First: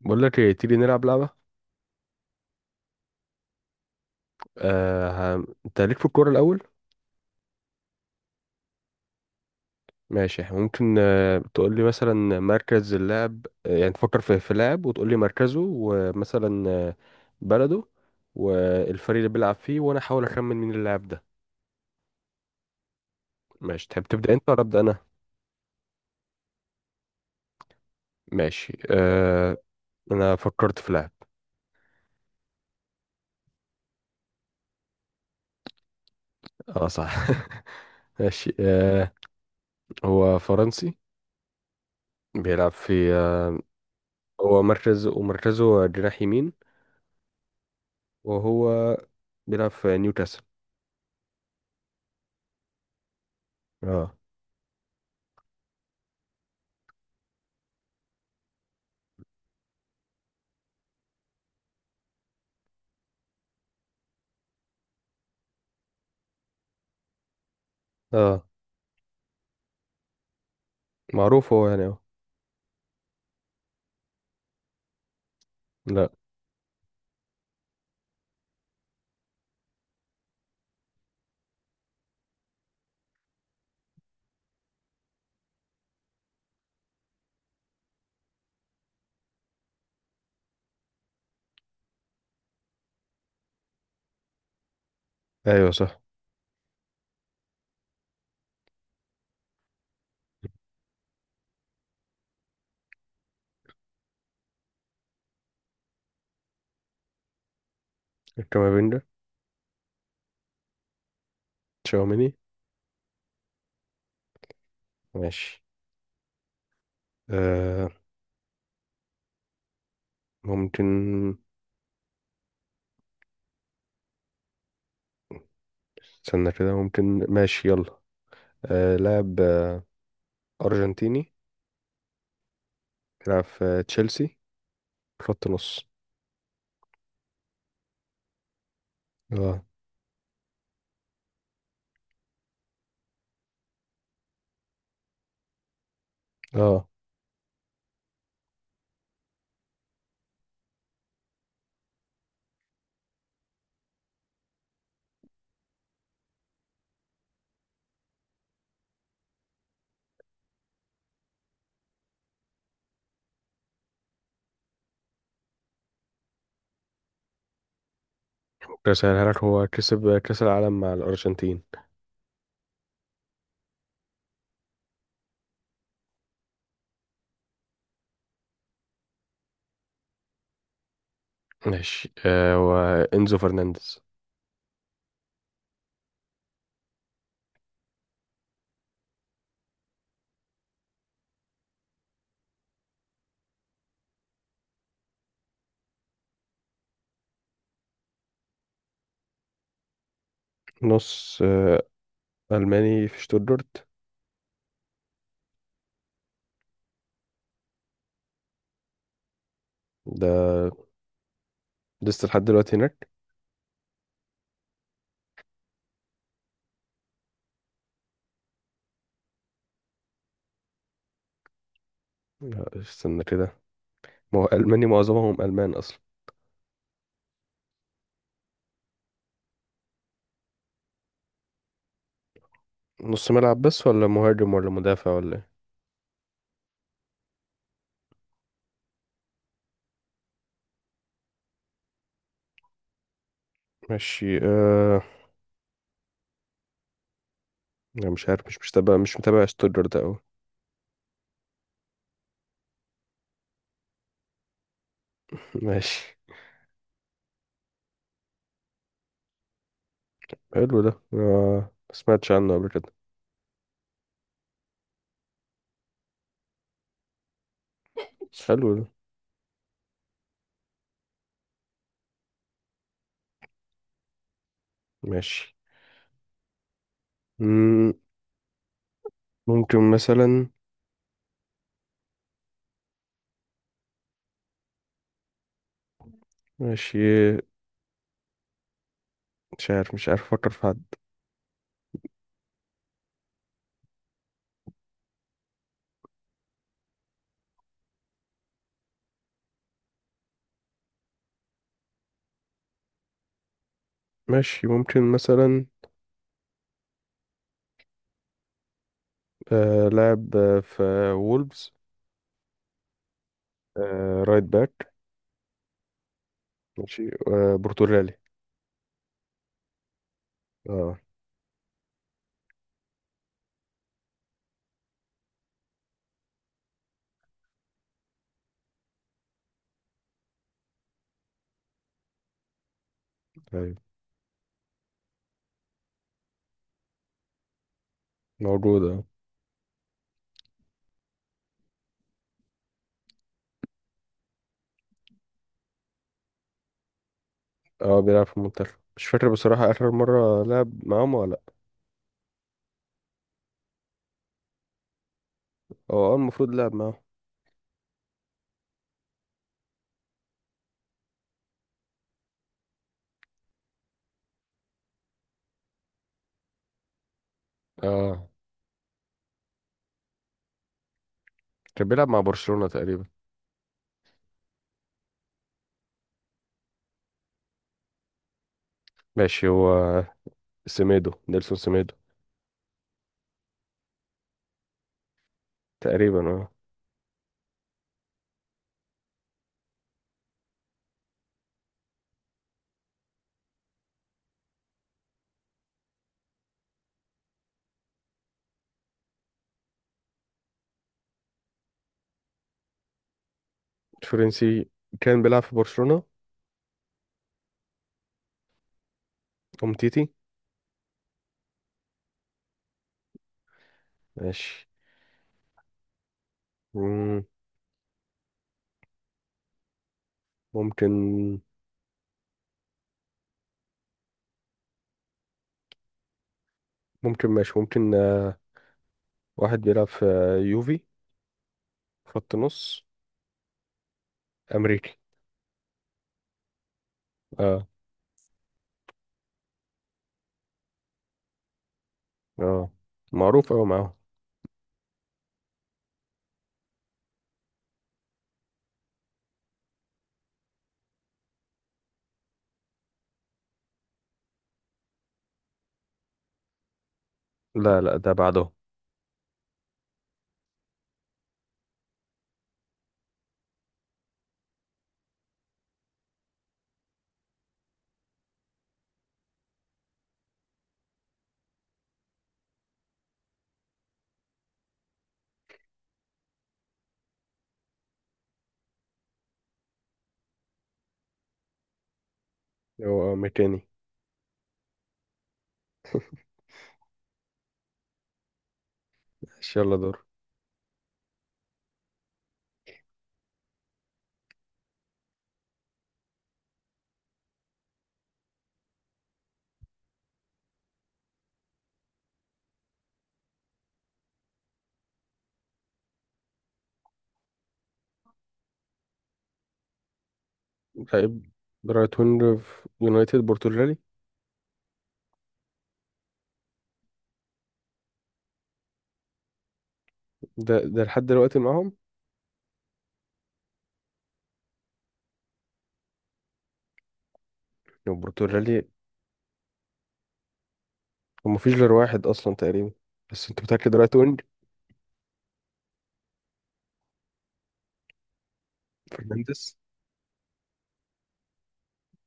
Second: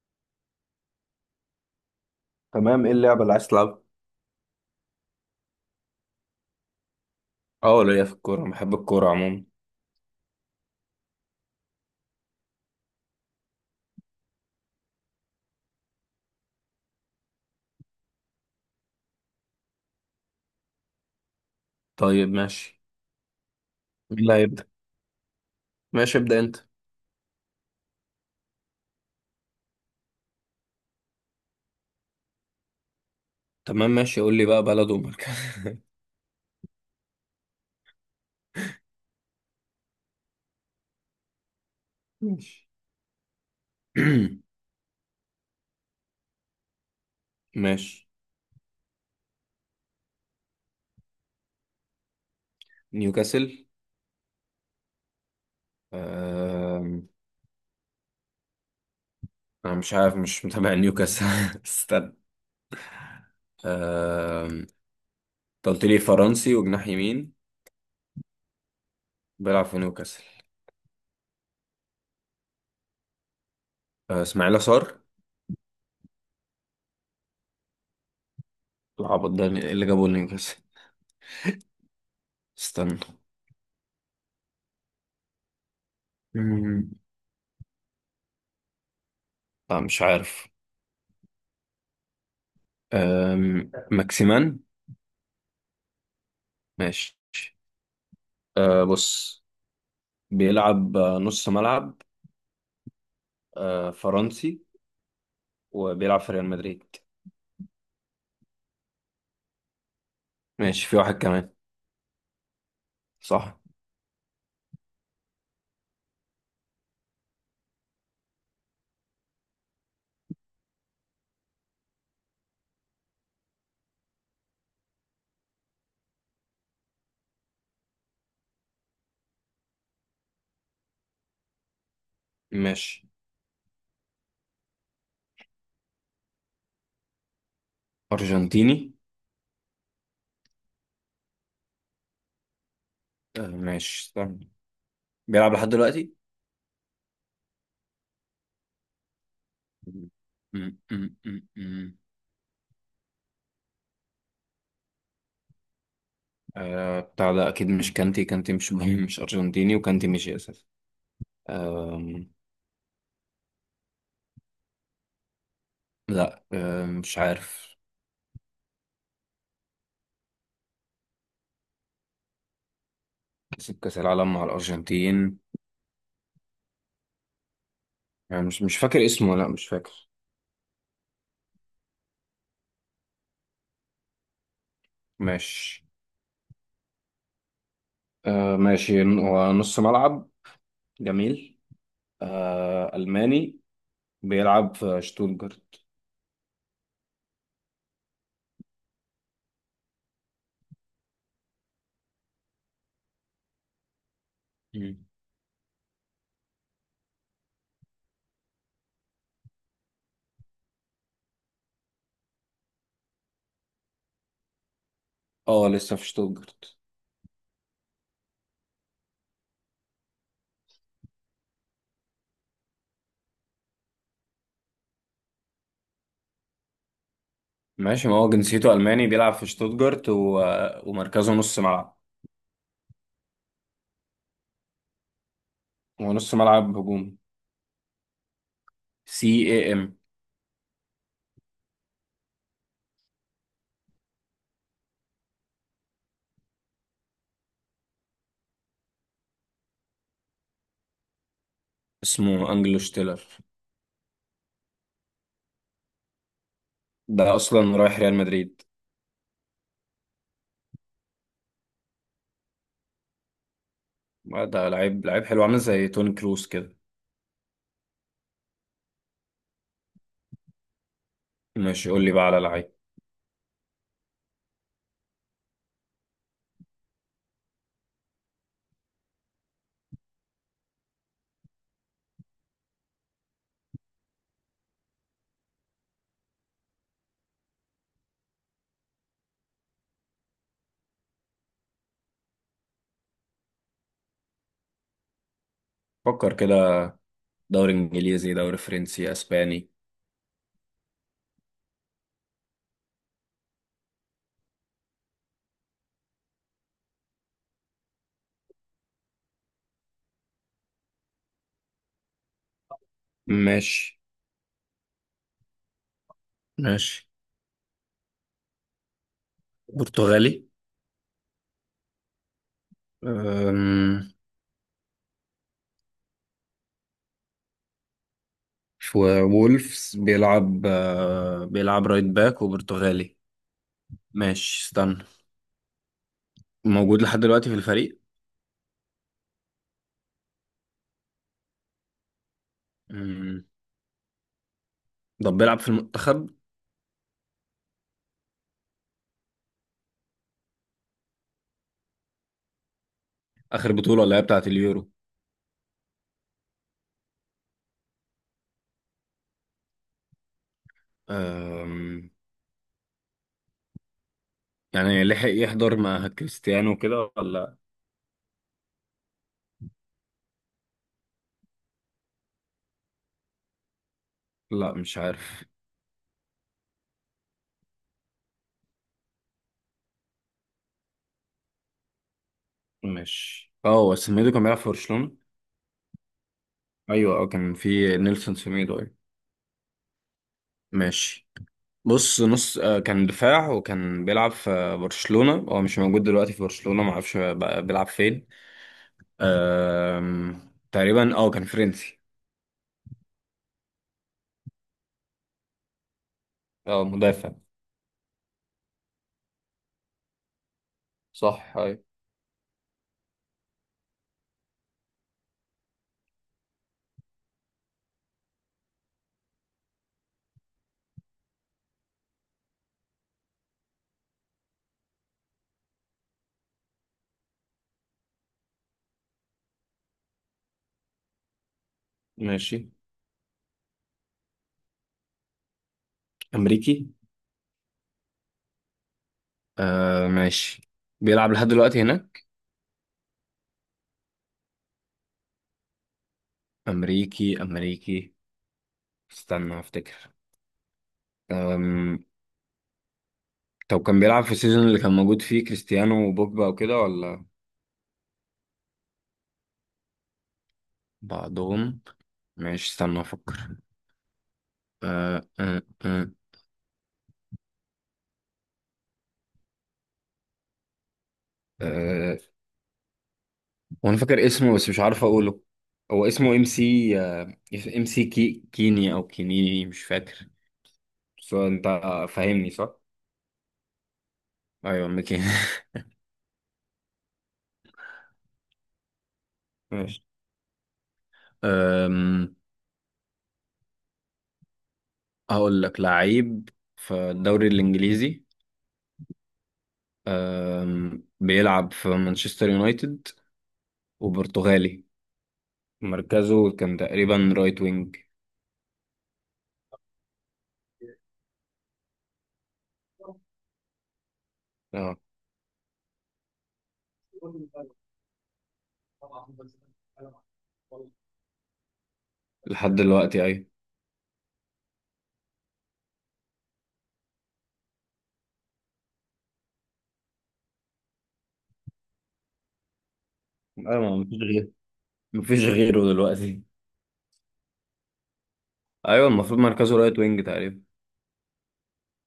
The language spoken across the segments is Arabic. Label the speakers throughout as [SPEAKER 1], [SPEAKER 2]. [SPEAKER 1] بقول لك ايه؟ تيجي نلعب لعبة.
[SPEAKER 2] تمام، ايه اللعبة اللي عايز تلعبها؟
[SPEAKER 1] انت ليك في الكورة الأول.
[SPEAKER 2] اه، ليا في الكورة، بحب الكورة عموما.
[SPEAKER 1] ماشي، إحنا ممكن تقول لي مثلا مركز اللاعب، يعني تفكر في لاعب وتقول لي مركزه، ومثلا بلده والفريق اللي بيلعب فيه، وانا احاول اخمن مين اللاعب ده.
[SPEAKER 2] طيب ماشي.
[SPEAKER 1] ماشي، تحب
[SPEAKER 2] مين
[SPEAKER 1] تبدأ
[SPEAKER 2] اللي
[SPEAKER 1] انت ولا
[SPEAKER 2] هيبدأ؟
[SPEAKER 1] أبدأ انا؟
[SPEAKER 2] ماشي، ابدأ انت.
[SPEAKER 1] ماشي انا فكرت في لاعب.
[SPEAKER 2] تمام ماشي، قول لي بقى بلد ومركز.
[SPEAKER 1] اه صح. ماشي هو فرنسي،
[SPEAKER 2] ماشي.
[SPEAKER 1] بيلعب في هو مركز، ومركزه جناح يمين،
[SPEAKER 2] ماشي.
[SPEAKER 1] وهو بيلعب في نيوكاسل.
[SPEAKER 2] نيوكاسل.
[SPEAKER 1] اه.
[SPEAKER 2] آم، انا مش عارف، مش متابع نيوكاسل. استنى. آم، انت قلت لي فرنسي وجناح يمين،
[SPEAKER 1] اه،
[SPEAKER 2] بيلعب في نيوكاسل.
[SPEAKER 1] معروف هو يعني اهو.
[SPEAKER 2] اسماعيل صار؟
[SPEAKER 1] لا.
[SPEAKER 2] العبط ده ايه اللي جابه نيوكاسل؟ استنى. مم، لا، مش عارف. ماكسيمان.
[SPEAKER 1] ايوه صح،
[SPEAKER 2] ماشي. بص، بيلعب نص ملعب، فرنسي، وبيلعب في ريال مدريد.
[SPEAKER 1] الكامافينجا،
[SPEAKER 2] ماشي، في واحد كمان.
[SPEAKER 1] تشاوميني.
[SPEAKER 2] صح.
[SPEAKER 1] ماشي آه ممكن، استنى كده، ممكن، ماشي يلا. لاعب أرجنتيني،
[SPEAKER 2] ماشي.
[SPEAKER 1] بيلعب في تشيلسي، خط نص.
[SPEAKER 2] أرجنتيني.
[SPEAKER 1] اه.
[SPEAKER 2] ماشي، استنى. بيلعب لحد دلوقتي.
[SPEAKER 1] اه،
[SPEAKER 2] م- م- م- م. بتاع ده أكيد مش كانتي. كانتي مش مهم. مش أرجنتيني، وكانتي مش أساسي. آم، لا، مش عارف.
[SPEAKER 1] ممكن أسهلها لك، هو كسب كأس العالم مع الأرجنتين.
[SPEAKER 2] كسب كأس العالم مع الأرجنتين. يعني مش فاكر اسمه، لا مش فاكر.
[SPEAKER 1] ماشي وإنزو فرنانديز.
[SPEAKER 2] ماشي. ماشي، هو نص ملعب. جميل. ألماني، بيلعب في شتوتجارت.
[SPEAKER 1] نص ألماني في شتوتجارت.
[SPEAKER 2] مم.
[SPEAKER 1] ده لسه لحد دلوقتي هناك؟
[SPEAKER 2] اه، لسه في شتوتجارت.
[SPEAKER 1] لا، استنى كده، ما هو ألماني، معظمهم ألمان أصلا.
[SPEAKER 2] ماشي، ما هو جنسيته ألماني، بيلعب في شتوتجارت و ومركزه نص ملعب.
[SPEAKER 1] نص ملعب بس، ولا مهاجم، ولا مدافع، ولا ايه؟
[SPEAKER 2] هو نص ملعب هجومي. CAM.
[SPEAKER 1] ماشي أنا مش عارف، مش متابع، ستودر ده أوي.
[SPEAKER 2] اسمه أنجلو شتيلر.
[SPEAKER 1] ماشي،
[SPEAKER 2] ده أصلا رايح ريال مدريد.
[SPEAKER 1] حلو ده. ما سمعتش عنه قبل كده.
[SPEAKER 2] ده لعيب، لعيب حلو، عامل زي توني كروس كده.
[SPEAKER 1] حلو ده.
[SPEAKER 2] ماشي، قول لي بقى على لعيب.
[SPEAKER 1] ماشي. مم... ممكن مثلا. ماشي، مش عارف أفكر في حد.
[SPEAKER 2] فكر كده، دوري إنجليزي، دوري فرنسي، أسباني.
[SPEAKER 1] ماشي، ممكن مثلا لاعب في وولفز،
[SPEAKER 2] ماشي.
[SPEAKER 1] رايت باك.
[SPEAKER 2] ماشي.
[SPEAKER 1] ماشي برتغالي.
[SPEAKER 2] برتغالي.
[SPEAKER 1] اه.
[SPEAKER 2] أم... وولفز، بيلعب رايت باك وبرتغالي.
[SPEAKER 1] ايوه
[SPEAKER 2] ماشي، استنى. موجود لحد دلوقتي في الفريق؟
[SPEAKER 1] موجود اه.
[SPEAKER 2] مم. طب بيلعب في المنتخب؟
[SPEAKER 1] بيلعب في المنتخب، مش فاكر بصراحة آخر مرة لعب معاهم ولا لأ.
[SPEAKER 2] آخر بطولة اللي هي بتاعة اليورو.
[SPEAKER 1] هو اه المفروض لعب معاهم.
[SPEAKER 2] أم. يعني لحق يحضر مع كريستيانو كده ولا؟
[SPEAKER 1] اه، كان بيلعب مع برشلونة تقريبا.
[SPEAKER 2] لا، مش عارف.
[SPEAKER 1] ماشي، هو سيميدو، نيلسون سيميدو.
[SPEAKER 2] ماشي. اه، هو سميدو كان بيلعب في برشلونة.
[SPEAKER 1] تقريبا اه،
[SPEAKER 2] ايوه، اه، كان في نيلسون سميدو. ايوه. ماشي. بص، نص كان دفاع وكان بيلعب في برشلونة. هو مش موجود دلوقتي في برشلونة، معرفش بقى بيلعب فين. أم... تقريبا كان فرنسي.
[SPEAKER 1] فرنسي كان بيلعب في برشلونة،
[SPEAKER 2] اه، مدافع.
[SPEAKER 1] أومتيتي.
[SPEAKER 2] صح. ايوه.
[SPEAKER 1] ماشي. مم، ممكن، ماشي، ممكن واحد بيلعب في يوفي، خط
[SPEAKER 2] ماشي.
[SPEAKER 1] نص، أمريكي.
[SPEAKER 2] أمريكي.
[SPEAKER 1] اه.
[SPEAKER 2] ماشي، بيلعب لحد دلوقتي هناك.
[SPEAKER 1] اه، معروف أوي معاهم.
[SPEAKER 2] أمريكي، أمريكي. استنى أفتكر. أم... طب كان بيلعب في السيزون اللي كان موجود فيه كريستيانو وبوجبا وكده ولا؟
[SPEAKER 1] لا لا، ده بعده.
[SPEAKER 2] بعدهم. ماشي، استنى أفكر. آه آه آه آه. وأنا فاكر اسمه، بس مش عارف أقوله. هو اسمه MC، MCK، كيني أو كينيني، مش فاكر. بس هو أنت فاهمني صح؟
[SPEAKER 1] هو ميكاني.
[SPEAKER 2] ايوه، ميكي.
[SPEAKER 1] ماشي، يلا
[SPEAKER 2] ماشي.
[SPEAKER 1] دور.
[SPEAKER 2] أم، هقول لك لعيب في الدوري الانجليزي. بيلعب في مانشستر يونايتد وبرتغالي. مركزه كان تقريبا رايت وينج.
[SPEAKER 1] لعيب رايت وينج في يونايتد، برتغالي.
[SPEAKER 2] اه،
[SPEAKER 1] ده لحد دلوقتي معاهم،
[SPEAKER 2] لحد دلوقتي ايوه.
[SPEAKER 1] البرتغالي. ومفيش غير واحد اصلا تقريبا، بس انت متاكد رايت
[SPEAKER 2] ايوه، مفيش
[SPEAKER 1] وينج؟
[SPEAKER 2] غيره. مفيش غيره دلوقتي. ايوه، المفروض
[SPEAKER 1] فرنانديز،
[SPEAKER 2] مركزه رايت وينج تقريبا.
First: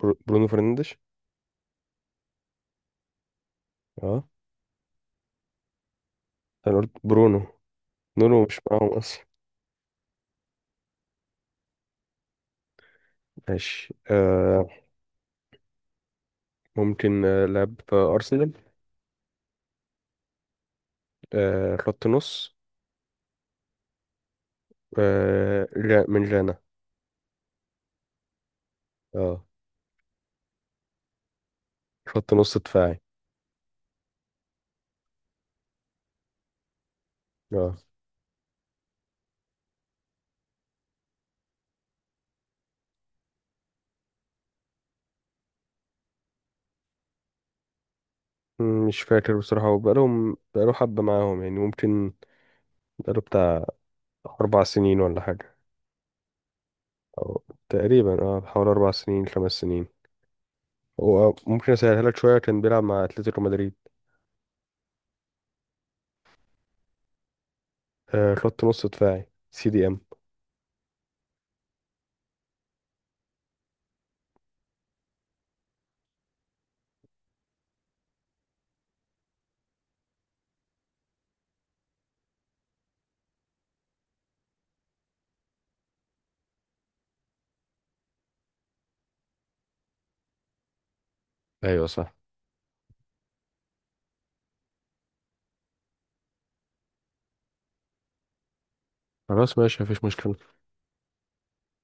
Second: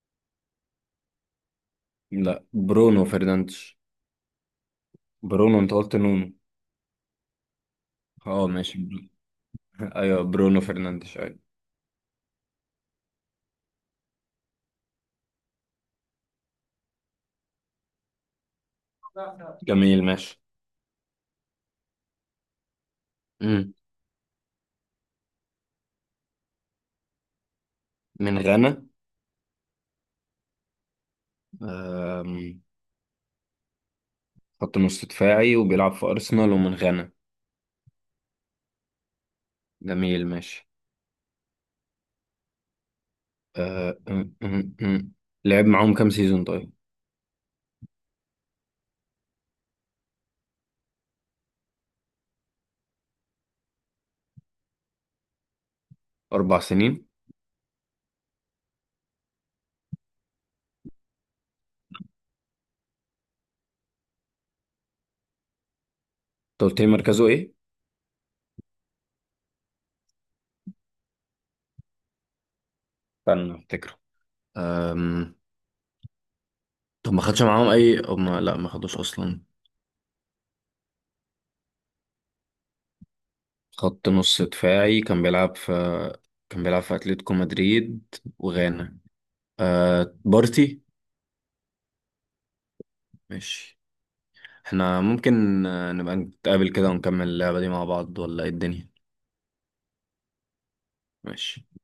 [SPEAKER 1] برونو فرنانديز.
[SPEAKER 2] لا، برونو فرنانديز.
[SPEAKER 1] اه،
[SPEAKER 2] برونو، انت قلت نونو.
[SPEAKER 1] انا قلت برونو، نونو
[SPEAKER 2] اه
[SPEAKER 1] مش
[SPEAKER 2] ماشي.
[SPEAKER 1] معاهم اصلا.
[SPEAKER 2] ايوه، برونو فرنانديز، ايوه.
[SPEAKER 1] ماشي ممكن لعب في ارسنال،
[SPEAKER 2] جميل ماشي.
[SPEAKER 1] خط نص، من جانا.
[SPEAKER 2] من غانا.
[SPEAKER 1] اه، خط نص
[SPEAKER 2] أم،
[SPEAKER 1] دفاعي.
[SPEAKER 2] خط نص دفاعي، وبيلعب في أرسنال ومن غانا.
[SPEAKER 1] اه،
[SPEAKER 2] جميل ماشي. أه، أم، أم، أم. لعب معاهم كام سيزون طيب؟
[SPEAKER 1] مش فاكر بصراحة، هو بقاله حبة معاهم يعني، ممكن بقاله بتاع 4 سنين ولا حاجة،
[SPEAKER 2] 4 سنين.
[SPEAKER 1] أو تقريبا اه حوالي 4 سنين 5 سنين. هو ممكن أسهلها لك شوية، كان بيلعب مع أتلتيكو مدريد.
[SPEAKER 2] أنت قلت لي مركزه إيه؟
[SPEAKER 1] خط نص دفاعي، CDM.
[SPEAKER 2] استنى أفتكره. أم، طب ما خدش معاهم أي؟ أو ما... لا، ما خدوش أصلا. خط نص دفاعي، كان بيلعب في أتلتيكو مدريد وغانا. بارتي.
[SPEAKER 1] ايوه صح.
[SPEAKER 2] ماشي. احنا ممكن نبقى نتقابل كده ونكمل اللعبة دي مع بعض، ولا ايه الدنيا؟
[SPEAKER 1] خلاص ماشي، مفيش مشكلة.
[SPEAKER 2] ماشي.